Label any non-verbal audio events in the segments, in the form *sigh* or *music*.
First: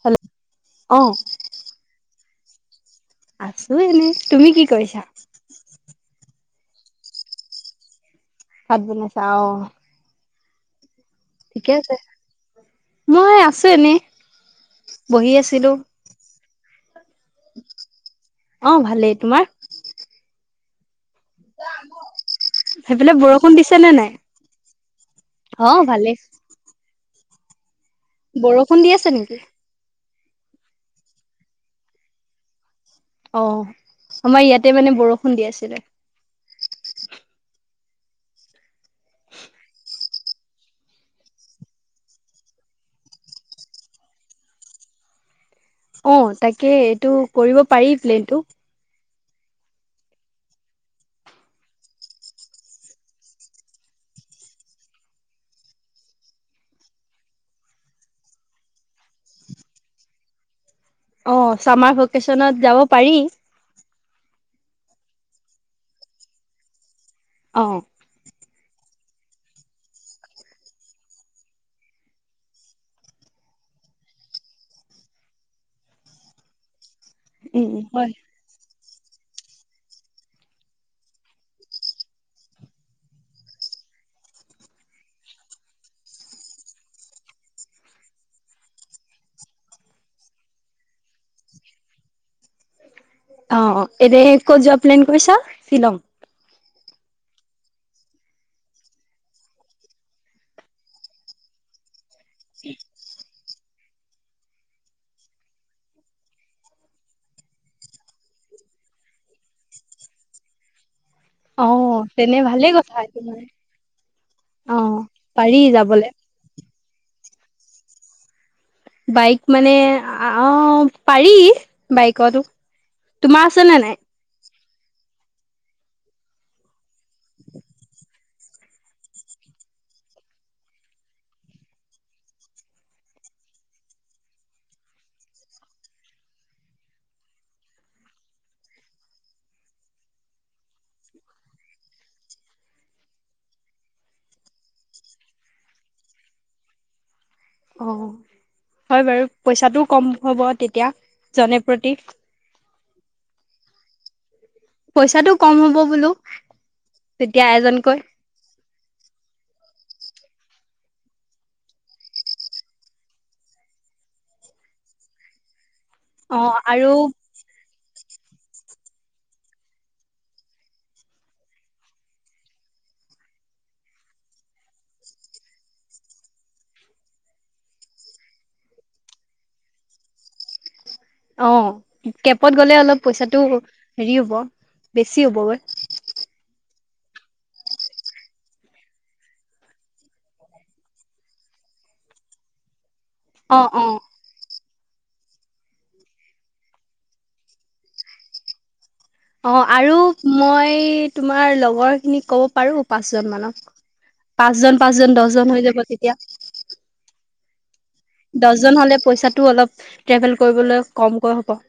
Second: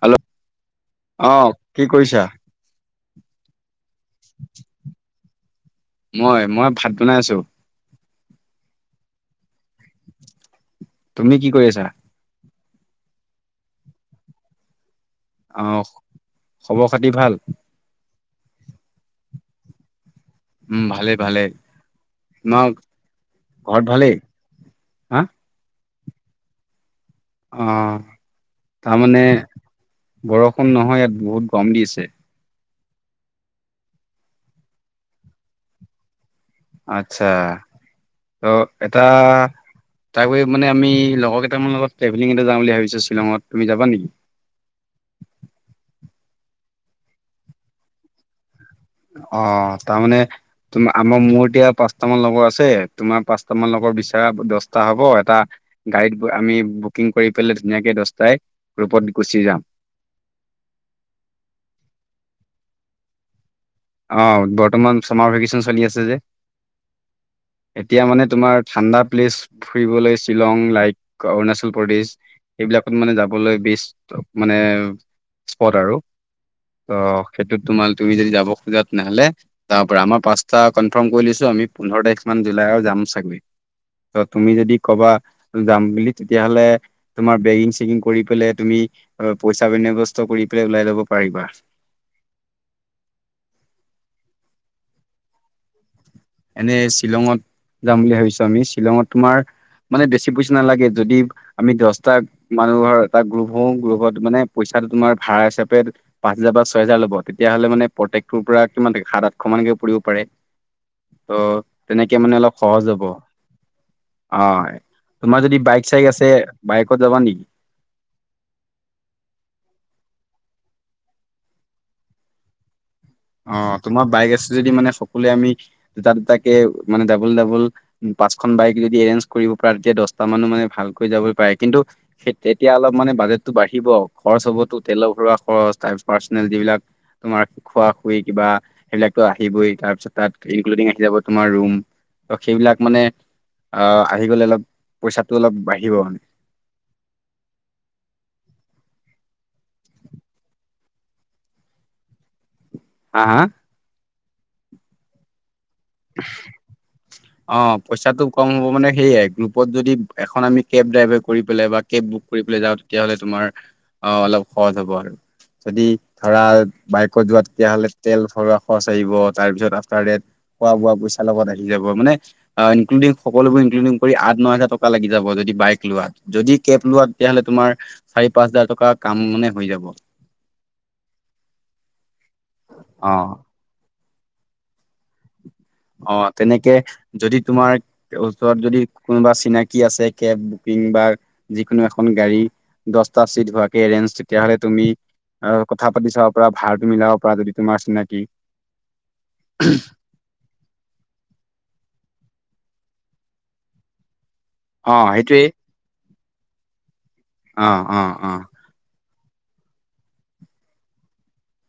Hello, অ' কি কৰিছা? আছো এনেই তুমি কি কৰিছা? মই মই ভাত বনাই আছোঁ। ভাত বনাইছা অ' তুমি কি কৰি ঠিকে আছা আছে, মই আছো এনেই। বহি আছিলো আহ খবৰ খাতি ভাল অ ভালেই তোমাৰ। উম ভালে ভালে। তোমাৰ সেইফালে বৰষুণ দিছে ঘৰত নে নাই? ভালে? অ' ভালেই। অ বৰষুণ দি আছে নেকি? তাৰমানানে বৰষুণ নহয়, ইয়াত বহুত গৰম দি আছে। অ আমাৰ ইয়াতে মানে বৰষুণ দি আছিলে। আচ্ছা ত' এটা তাক গৈ মানে আমি লগৰকেইটামান অলপ ট্ৰেভেলিং এটা যাম বুলি ভাবিছো শ্বিলংত, তুমি যাবা নেকি? অ' তাকে এইটো কৰিব পাৰি প্লেনটো। অ তাৰমানানে তুমা আমাৰ মোৰ এতিয়া পাঁচটামান লগৰ আছে তোমাৰ পাঁচটামান লগৰ বিচৰা দহটা হব এটা গাড়ীত আমি বুকিং কৰি পেলাই ধুনীয়াকে দহটাই গ্ৰুপত গুচি যাম। অ চামাৰ ভেকেশচনত যাব পাৰি। অ বৰ্তমান ছামাৰ ভেকেচন চলি আছে যে অ এতিয়া মানে তোমাৰ। ঠাণ্ডা প্লেচ ফুৰিবলৈ শ্বিলং লাইক অৰুণাচল প্ৰদেশ সেইবিলাকত মানে যাবলৈ বেষ্ট মানে স্পট আৰু। অ' সেইটোত উম উম তোমাৰ হয়। তুমি যদি যাব খোজা তেনেহ'লে তাৰ পৰা আমাৰ পাঁচটা কনফাৰ্ম কৰি লৈছো আমি পোন্ধৰ তাৰিখ মান জুলাই যাম চাগে। তুমি যদি ক'বা যাম বুলি তেতিয়াহ'লে তোমাৰ বেগিং চেগিং কৰি পেলাই তুমি পইচা বিনাবস্ত কৰি পেলাই ওলাই লব পাৰিবা। অ অ এনে ক'ত যোৱা প্লেন কৰিছা শ্বিলং? এনে শ্বিলঙত যাম বুলি ভাবিছো আমি। শ্বিলঙত তোমাৰ মানে বেছি পইচা নালাগে যদি আমি দহটা মানুহৰ এটা গ্ৰুপ। ময়ো গ্ৰুপত মানে পইচাটো তোমাৰ ভাৰা হিচাপে পাঁচ হাজজাৰ বা ছয়োজাৰ ল'ব তেতিয়াহ'লে মানে প্ৰত্যেকটোৰ পৰা কিমানে সাত আঠশ মানকে পৰিব পাৰে। ত' অ তেনেকে মানে তেনে অলপ ভালেই সহজ কথা হ'ব।। এইটো মানে। অ তোমাৰ পাৰি যদি বাইক চাইক যাবলে আছে বাইকত যাবা নেকি? বাইক মানে অ পাৰি বাইকতো তোমাৰ আছে নে অ' নাই তোমাৰ বাইক আছে যদি মানে সকলোৱে আমি দুটা দুটাকে মানে ডাবল ডাবল। পাঁচখন বাইক যদি এৰেঞ্জ কৰিব পৰা তেতিয়া দহটা মানুহ মানে ভালকৈ যাব পাৰে কিন্তু। তেতিয়া অলপ মানে বাজেটটো বাঢ়িব। খৰচ হ'বতো, তেলৰ ভৰোৱা খৰচ, পাৰ্চনেল যিবিলাক তোমাৰ খোৱা ই কিবা সেইবিলাকো আহিবই, তাৰপিছত তাত ইনক্লুডিং আহি যাব তোমাৰ ৰুম ত সেইবিলাক মানে আহ আহি গলে অলপ পইচাটো অলপ বাঢ়িব অ হয় বাৰু পইচাটোও ক'ম হ'ব তেতিয়া জনে প্ৰতি। হা হা পইচাটো কম হ'ব বোলো। তেতিয়া অ এজনকৈ পইচাটো কম হ'ব মানে সেয়াই গ্ৰুপত যদি এখন আমি কেব ড্ৰাইভাৰ কৰি পেলাই বা কেব বুক কৰি পেলাই যাওঁ তেতিয়াহ'লে তোমাৰ অ অলপ সহজ হ'ব আৰু যদি অ ধৰা আৰু বাইকত যোৱা তেতিয়াহ'লে তেল ভৰা খৰচ আহিব তাৰ পিছত আফটাৰ দেট খোৱা বোৱা পইচা লগত আহি যাব মানে ইনক্লুডিং সকলোবোৰ ইনক্লুডিং কৰি আঠ ন হাজাৰ টকা লাগি যাব যদি বাইক লোৱা। যদি কেব লোৱা তেতিয়া হ'লে তোমাৰ চাৰি পাঁচ হাজাৰ টকাৰ কাম মানে হৈ যাব। অ কেবত গ'লে অলপ পইচাটো হেৰি হ'ব বেছি হবগৈ। অ' তেনেকে যদি তোমাৰ ওচৰত যদি কোনোবা চিনাকি আছে কেব বুকিং বা যিকোনো এখন গাড়ী দহটা চিট অ হোৱাকে অ এৰেঞ্জ তেতিয়াহ'লে তুমি অ কথা পাতি চাব পৰা ভাৰটো মিলাব পৰা যদি তোমাৰ চিনাকি অ' আৰু মই তোমাৰ লগৰ খিনিক ক'ব পাৰো পাঁচ জন মানক। পাঁচজন অ পাঁচ জন সেইটোৱেই দহজন হৈ যাব তেতিয়া অ অ অ জন হলে পইচাটো অলপ ট্ৰেভেল কৰিবলৈ কমকৈ হ'ব।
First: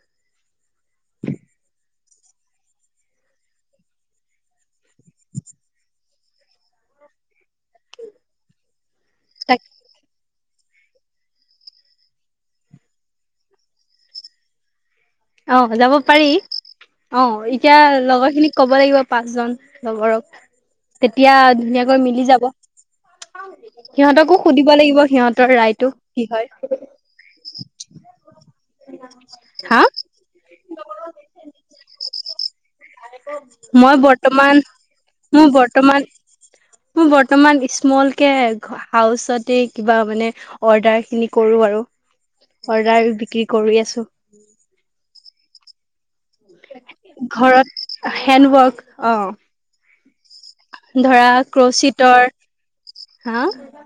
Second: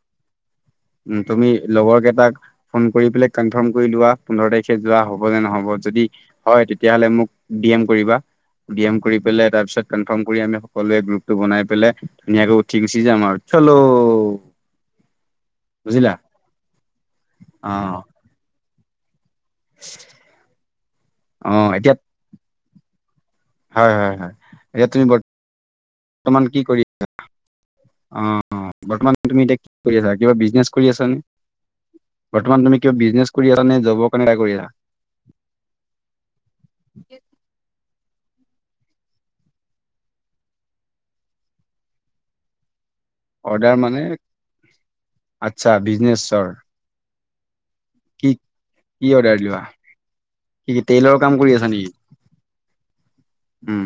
উম তুমি লগৰকেটাক ফোন কৰি পেলাই কনফাৰ্ম কৰি লোৱা পোন্ধৰ তাৰিখে যোৱা হব নে নহ'ব যদি হয় তেতিয়া হ'লে মোক ডি এম কৰিবা ডি এম কৰি পেলায় তাক তাৰ পিছত কনফাৰ্ম কৰি আমি সকলোৱে গ্ৰুপটো বনাই পেলাই ধুনীয়াকে উঠি গুচি যাম আৰু। চলো অ' যাব বুজিলা পাৰি। অ' এতিয়া লগৰ খিনিক ক'ব লাগিব পাঁচজন লগৰক তেতিয়া অ এতিয়া ধুনীয়াকৈ মিলি যাব। হয় হয় হয় সিহতকো সুধিব এতিয়া লাগিব তুমি সিহঁতৰ ৰায়টো কি বৰ্তমান হয়। কৰি অ' অ' বৰ্তমান তুমি এতিয়া কি হা কৰি আছা কিবা বিজনেচ কৰি আছানে বৰ্তমান তুমি কিবা বিজনেছ কৰি আছানে নে মই জবৰ কাৰণে *unintelligible* বৰ্তমান কৰি আছা মোৰ বৰ্তমান *unintelligible* বৰ্তমান স্মল কে হাউচতে কিবা মানে অৰ্ডাৰ খিনি কৰো আৰু। অৰ্ডাৰ বিক্ৰী কৰি অৰ্ডাৰ আছো মানে আচ্ছা বিজনেচ। ঘৰত হেণ্ডৱাৰ্ক। কি অৰ্ডাৰ লোৱা কি অ টেইলৰ ধৰা কাম কৰি আছা নেকি? ক্ৰচিতৰ, হা উম,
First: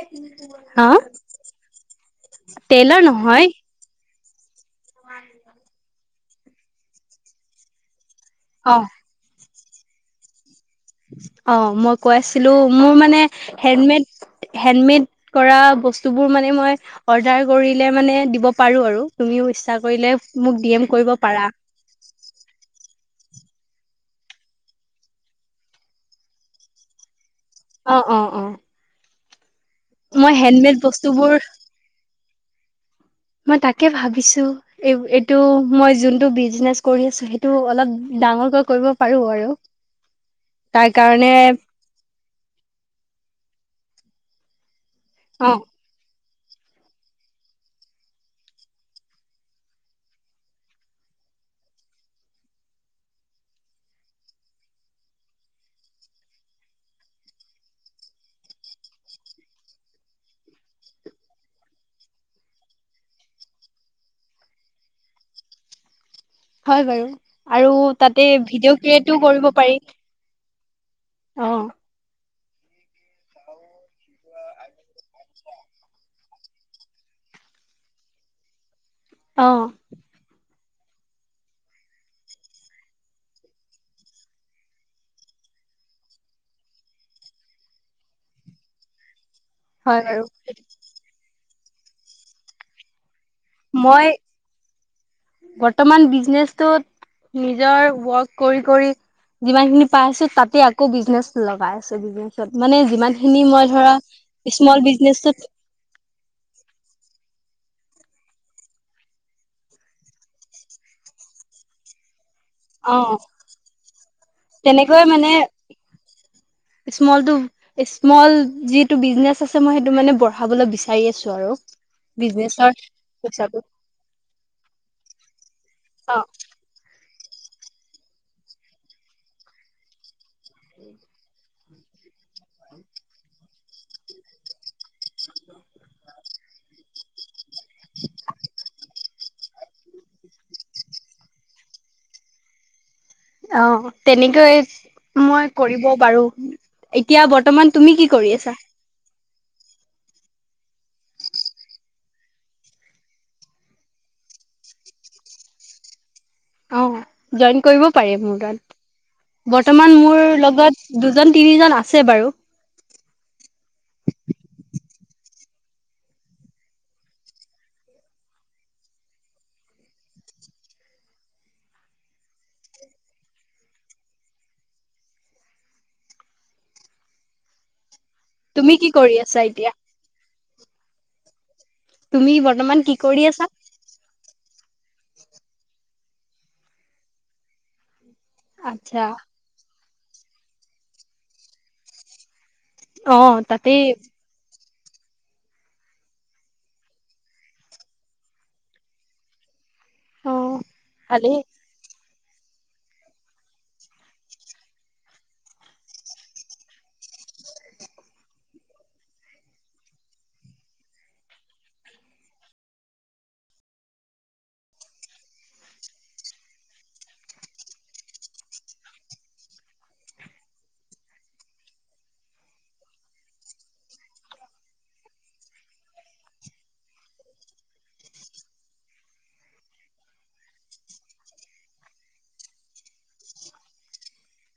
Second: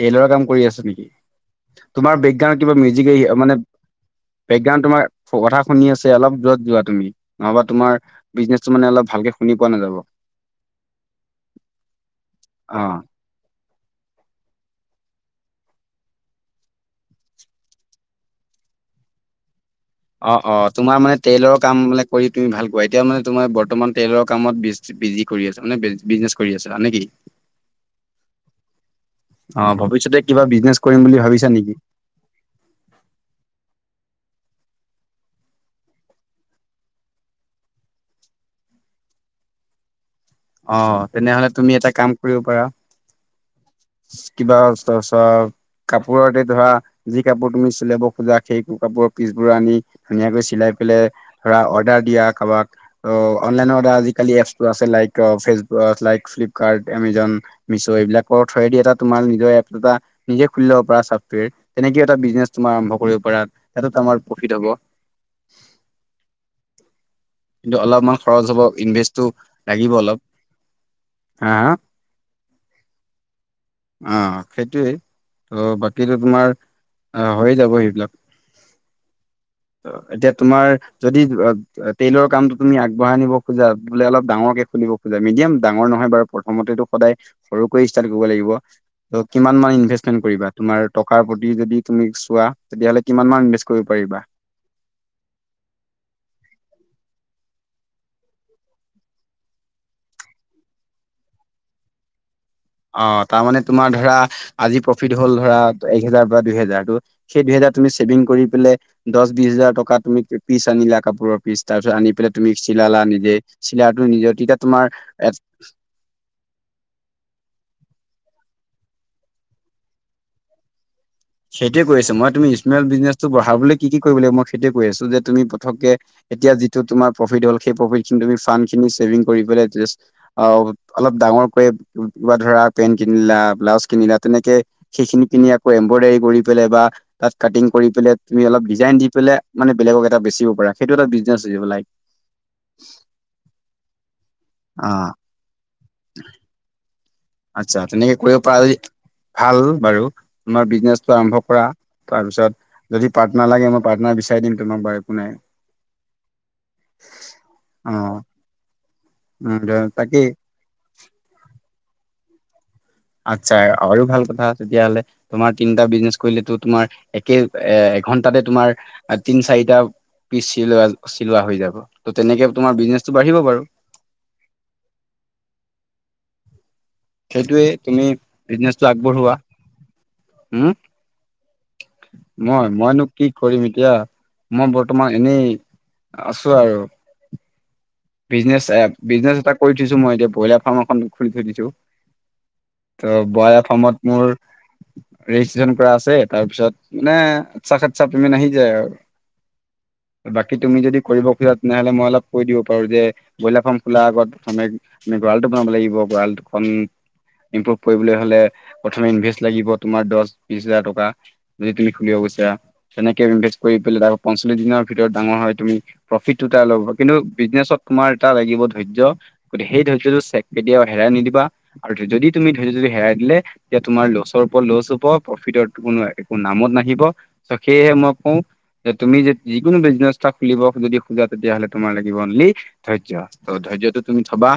টেইলৰ কাম কৰি আছা হা নেকি? তোমাৰ বেকগ্ৰাউণ্ড কিবা টেইলাৰ মিউজিক আ নহয় মানে বেকগ্ৰাউণ্ড তোমাৰ কথা শুনি আছে অলপ দূৰত যোৱা তুমি নহবা তোমাৰ বিজনেচটো অ মানে অলপ ভালকে শুনি পোৱা নাযাব। অ মই কৈ আছিলো মোৰ অ', মানে হেণ্ডমেড হেণ্ডমেড কৰা বস্তুবোৰ মানে মই অৰ্ডাৰ কৰিলে মানে দিব পাৰো আৰু তুমিও কৰিলে অ অ মোক ডি এম তোমাৰ কৰিব মানে পাৰা টইলৰ কাম মানে কৰি তুমি ভাল পোৱা। এতিয়াও মানে তোমাৰ বৰ্তমান টইলৰ কামত বিজ বিজি কৰি আছ মানে বিজনেছ কৰি আছ নে কি? অঁ অঁ অঁ! অঁ ভৱিষ্যতে কিবা বিজনেচ কৰিম বুলি বস্তুবোৰ ভাবিছা নেকি? মই তাকে ভাবিছো। এই এইটো মই যোনটো বিজনেচ কৰি আছো, সেইটো অলপ ডাঙৰকৈ কৰিব পাৰো আৰু। তাৰ অঁ কাৰণে তেনেহলে তুমি এটা কাম কৰিব পাৰা। ইচ্ কিবা অস্তাচা। অ কাপোৰতে ধৰা যি কাপোৰ তুমি চিলাব খোজা সেই কাপোৰৰ পিছবোৰ আনি,,, ধুনীয়াকৈ চিলাই পালাই ধৰা অৰ্ডাৰ দিয়া কাৰোবাক। অঁ অনলাইনৰ আডাৰ আজিকালি এপছটো আছে like Facebook like Flipkart Amazon মিছো এইবিলাকৰ থ্ৰয়েদিটা তোমাৰ নিজৰ এপটা নিজে খুলি ল'ব পাৰা ছ্টৱেৰ, তেনেকেও এটা বিজনেছ তুমাৰ আৰম্ভ কৰিব পাৰা তাতো আমাৰ প্ৰফিট হ'ব। হয়ঁ বাৰু আৰু কিন্তু অলপমান তাতে খৰচ হ'ব ভিডিঅ' ক্ৰিয়েটো ইনভেষ্টটো কৰিব পাৰি। লাগিব অলপ অ হা। *unintelligible* অঁ' সেইটোৱেই, ত' বাকীতো তোমাৰ হৈ যাব সেইবিলাক। অঁ! এতিয়া তোমাৰ যদি জোৱাত টেইলৰ কামটো তুমি আগবঢ়াই নিব খোজা বোলে অলপ ডাঙৰকে খুলিব খোজা মিডিয়াম ডাঙৰ নহয় বাৰু প্ৰথমতেতো সদায়। সৰুকৈ ষ্টাৰ্ কৰিব লাগিব। ত' কিমান মান হয় ইনভেচমেন্ট বাৰু কৰিবা তোমাৰ টকাৰ প্ৰতি যদি তুমি চোৱা তেতিয়াহ'লে কিমান মান কৰিব মই পাৰিবা বৰ্তমান বিজনেচতোট,,, নিজৰ ৱৰ্ক কৰি কৰি। যিমান খিনি পাই আছো তাকে আকৌ বিজনেচ লগাই আছো বিজনেচ। ত মানে অ যিমান খিনি তাৰমানে মই তোমাৰ ধৰা স্মল আজি প্ৰফিট হ'ল বিজনেচত ধৰা এক হেজাৰ বা দুইহেজাৰ ত সেই দুইহেজাৰ তুমি চছেভিং কৰি পেলে। দহ বিশ হাজাৰ টকা তুমি পিছ আনিলা কাপোৰৰ পিছ তাৰ পিছত আনি পেলাই। তুমি অ চিলালা নিজে চিলাইটো নিজে তেতিয়া তোমাৰ তেনেকৈ মানে এফচ- স্মলটো স্মল যিটো বিজনেচ আছে মই সেইটো মানে বঢ়াবলৈ বিচাৰো। চাই আছো আৰু। সেইতোয়ে কৈ আছো মই বিজনেচৰ স্মল বিজনেছটো পইচাটো বঢ়াবলৈ কি কি কৰিব লাগে মই সেইতোয়ে কৈ আছো যে তুমি প্ৰথমকে অ এতিয়া যি,,, ত তোমাৰ প্ৰিফত হ'ল সেই প্ৰফিত ফান খিনী ছেভিং কৰি পেলাই- অলপ ডাঙৰ কিবা ধৰা পেণ্ট কিনিলা ব্লাউজ কিনিলা তেনেকে সেইখিনি কিনি আকৌ এম্ব্ৰইডাৰী। কৰি পেলাই বা তাত কাটিং কৰি পেলাই তুমি অলপ ডিজাইন দি পেলাই,,, মানে বেলেগক এটা বেচিব পাৰা সেইটো এটা বিজনেচ হৈ যাব লাইক। অঁ তেনেকৈ। অঁ! মই কৰিব পাৰো। এতিয়া বৰ্তমান আচ্ছা তুমি কি তেনেকে কৰিব কৰি পৰা আছা? যদি ভাল বাৰু তোমাৰ বিজনেচটো আৰম্ভ কৰা তাৰপিছত,,, যদি পাৰ্টনাৰ লাগে মই পাৰ্টনাৰ বিচাৰি দিম তোমাক বাৰু একো নাই। অঁ জইন কৰিব অ' পাৰে মোৰ তাত। উম, বৰ্তমান মোৰ তাকেই লগত দুজন তিনি জন আছে বাৰু। আচ্ছা আৰু ভাল কথা তেতিয়া হ'লে। তোমাৰ তিনিটা বিজনেছ কৰিলে টো তোমাৰ একে এ এঘন্টাতে তোমাৰ তিন চাৰিটা। পিছ চিলোৱা চিলোৱা হৈ যাব ত তেনেকে তোমাৰ বিজনেচটো বাঢ়িব বাৰু। সেইটোয়ে তুমি তুমি বিজনেচটো কি কৰি আগবঢ়োৱা আছা এতিয়া? হুম তুমি মই বৰ্তমান মইনো কৰি কি আছা? কৰিম এতিয়া মই বৰ্তমান এনেই আছো আৰু বিজনেচ এ আচ্ছা বিজনেছ এটা কৰি থৈছো মই এতিয়া ব্ৰইলাৰ ফাৰ্ম এখন খুলি থৈ দিছো। ত' অ' বায়' তাতেই ফমত মোৰ ৰেজিষ্ট্ৰচন কৰা আছে তাৰ পিছত মানে অতচা সচছা পেমেণ্ট আহি যায় আৰু বাকী অ' তুমি যদি কৰিব ভালেই খোজা তেনেহলে মই অলপ কৈ দিওঁ পাৰোঁ যে ব্ৰইলাৰ ফাৰ্ম খোলা আগত প্ৰথমে গঁড়ালটো বনাব লাগিব গঁড়াল খন ইমপ্ৰভ কৰিবলৈ হলে প্ৰথম ইনভেষ্ট লাগিব তোমাৰ দশ বিশ হাজাৰ টকা। যদি তুমি খুলিব বিচৰা। কেনেকে ইনভেষ্ট কৰি পেলাই তাৰ পঞ্চল্লিশ দিনৰ ভিতৰত ডাঙৰ হয় তুমি প্ৰফিটো তাৰ ল'ব কিন্তু বিজনেচত তোমাৰ এটা লাগিব ধৰ্য্য গতিকে সেই ধয্যটো চেক দি কেতিয়াও হেৰাই নিদিবা। আৰু যদি তুমি ধৈয্য যদি হেৰাই দিলে এতিয়া তোমাৰ লছৰ ওপৰত লচ হব প্ৰফিটৰ কোনো একো নামত নাহিব। চ সেয়েহে মই কওঁ যে তুমি যিকোনো বিজনেছটা খুলিব যদি খোজা তেতিয়া হলে তোমাৰ লাগে ৱনলি ধৈৰ্য্য ত ধৈৰ্যটো তুমি থবা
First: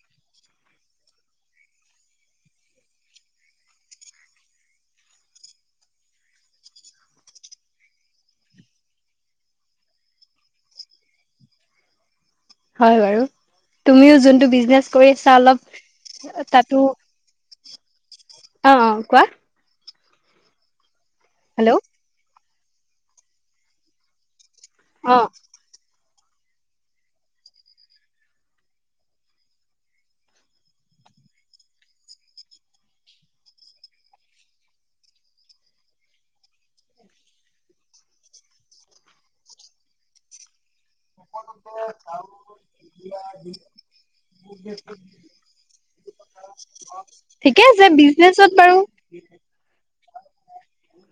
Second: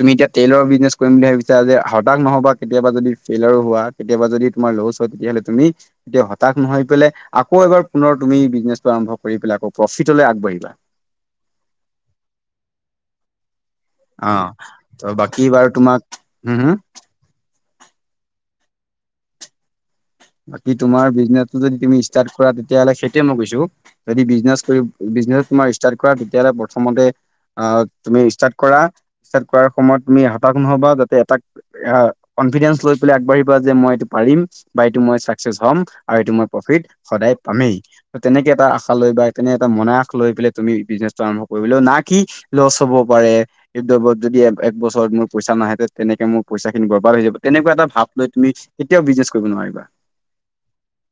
তুমি এতিয়া টেইলৰ বিজনেছ কৰিম বুলি ভাবিছা যে হতাশ নহবা কেতিয়াবা যদি ফেইলৰ হোৱা কেতিয়াবা যদি তোমাৰ লছ হয় তেতিয়াহ'লে তুমি তেতিয়া হতাশ নহয় পেলাই আকৌ এবাৰ পুনৰ তুমি বিজনেছটো আৰম্ভ কৰি পেলাই আকৌ প্ৰফিটলৈ আগবাঢ়িবা হয় বাৰু তুমিও যোনটো অ', বিজনেচ ত' কৰিছা বাকী বাৰু তোমাক অলপ হম, হম। তাতো অ অ কোৱা বাকী তোমাৰ বিজনেটো য হেল্ল' তুমি ষ্টাৰট কৰা তেতিয়াহলে সেইটোৱে মই কৈছো যদি বিজনেস কৰিম অ' বিজনেছ তোমাৰ ষ্টাৰ্ট কৰা তেতিয়াহ'লে প্ৰথমতে অ তুমি ষ্টাৰ্ট কৰা ষ্টাৰ্ট কৰাৰ সময়ত তুমি হতাশ নহবা যাতে এটাক অ কনফিডেন্ঞ্চ লৈ পেলাই আগবাঢ়িবা যে মই এইটো পাৰিম। বা এইটো মই ছাকচেছ হ'ম আৰু এইটো মই প্ৰফিট সদায় পামেই ত তেনেকে এটা আশা লৈ বা তেনে এটা মনায়াশ লৈ পেলাই তুমি বিজনেচটো আৰম্ভ কৰিবলেও না কি লছ হ'ব পাৰে। এই দ্ৰব্যত যদি এক বছৰত মোৰ পইচা নাহে তেনেকে মোৰ পইচা খিনি বৰ্বাদ হৈ যাব ঠিকে তেনেকুৱা আছে এটা ভাৱ লৈ বিজনেচত তুমি বাৰু কেতিয়াও বিজনেছ কৰিব নোৱাৰিবা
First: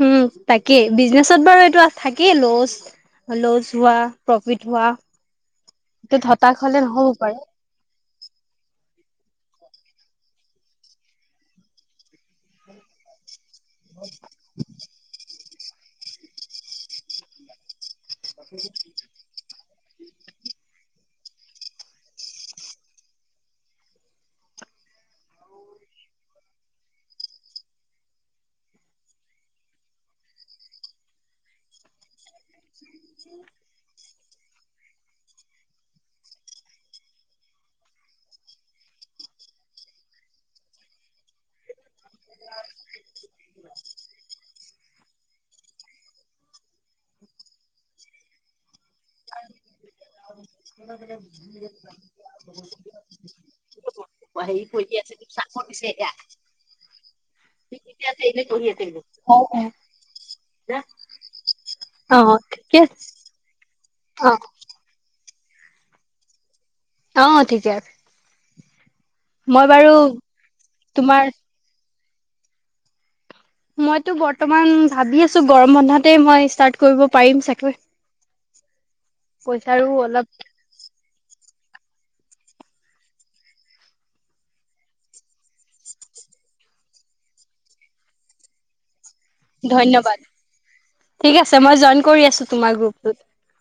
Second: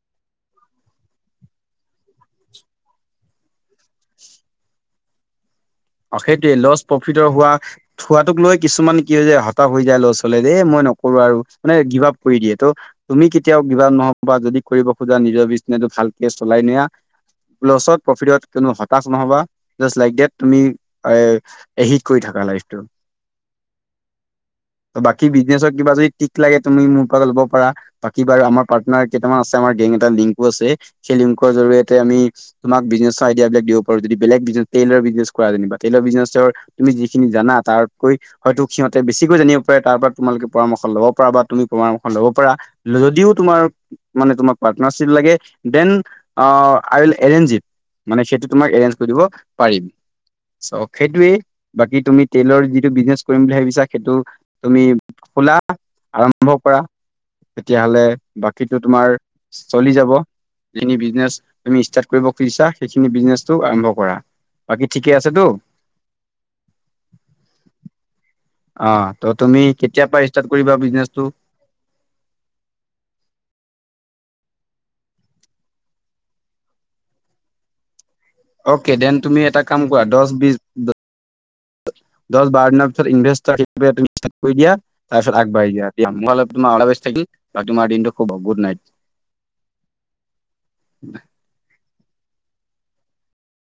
উম তাকে বিজনেচত বাৰু এইটো থাকেই ল'ছ ল'ছ হোৱা প্ৰফিট হোৱা অ ত হতাশ সেইটোয়ে লছ হলে নহ'ব প্ৰফিটৰ পাৰে হোৱা থোৱাটোক লৈ কিছুমান কি হৈ যায় হতাশ হৈ যায় ল'ৰা ছোৱালী এই মই নকৰো আৰু মানে গিভ আাপ কৰি দিয়ে ত' তুমি কেতিয়াও গিভাপ নহব বা যদি কৰিব খোজা নিজৰ বীজ ভালকে চলাই নিয়া লছত প্ৰফিটত কোনো হতাশ নহবা জাষ্ট লাইক দেট তুমি এ এহি কৰি থাকা লাইফ টো ত ত বাকী বিজনেছত কিবা যদি টিপচ্ লাগে তুমি মোৰ পৰা ল'ব পাৰা বাকী বাৰু আমাৰ পাৰ্টনাৰ কেইটামান আছে আমাৰ গেং এটা লিংকো আছে সেই লিংকৰ জৰিয়তে আমি তোমাক বিজনেছৰ আইদিয়াবিলাক দিব পাৰোঁ যদি বেলেগ বিজনেচ তেইলৰ বিজনেছ কৰা যেনিবা। তেলৰ বিজনেচৰ তুমি যিখিনি জানা তাৰ উপৰি। হয়তো সিহঁতে বেছিকৈ জানিব পাৰে তাৰ পৰা তোমালোকে পৰামৰ্শ লব পাৰ বা তুমি পৰামৰ্শ লব পাৰা যদিও তোমাৰ মানে, তোমাক পাৰ্টনাৰশ্বিপ লাগে? Then, I will arrange it. মানে, সেইটো তোমাক এৰেঞ্জ কৰি দিব পাৰিম। চ', সেইটোয়েই বাকী তুমি ট্ৰেইলৰ যিটো বিজনেছ কৰিম বুলি ভাবিছা, সেইটো তুমি খোলা, আৰম্ভ কৰা। তেতিয়াহ'লে বাকীটো তোমাৰ অ' চলি যাব। যিখিনি বিজনেছ তুমি ষ্টাৰ্ট অ' কৰিব অ' খুজিছা, ঠিকে আছে সেইখিনি বিজনেছটো আৰম্ভ কৰা। অ' বাকী ঠিকে আছেতো? অ' ঠিকে আছে। অ' ত-তুমি মই বাৰু কেতিয়াৰ পৰা ষ্টাৰ্ট কৰিবা তোমাৰ বিজনেছটো? মইতো বৰ্তমান ভাবি আছোঁ গৰম বন্ধতে মই ষ্টাৰ্ট কৰিব পাৰিম চাগৈ। অকে, দেন তুমি এটা কাম পইচাৰো কৰা অলপ দহ-বিশ দহ-বাৰ দিনৰ পিছত ইনভেষ্ট *unintelligible* কৰি দিয়া। তাৰপিছত আগবাঢ়ি দিয়া, মোৰ ফালৰ পৰা তোমাৰ অল দা বেষ্ট থাকিল, তোমাৰ দিনটো শুভ হওঁক, গুড নাইট। ধন্যবাদ, ঠিক আছে মই জইন কৰি আছোঁ তোমাৰ গ্ৰুপটোত।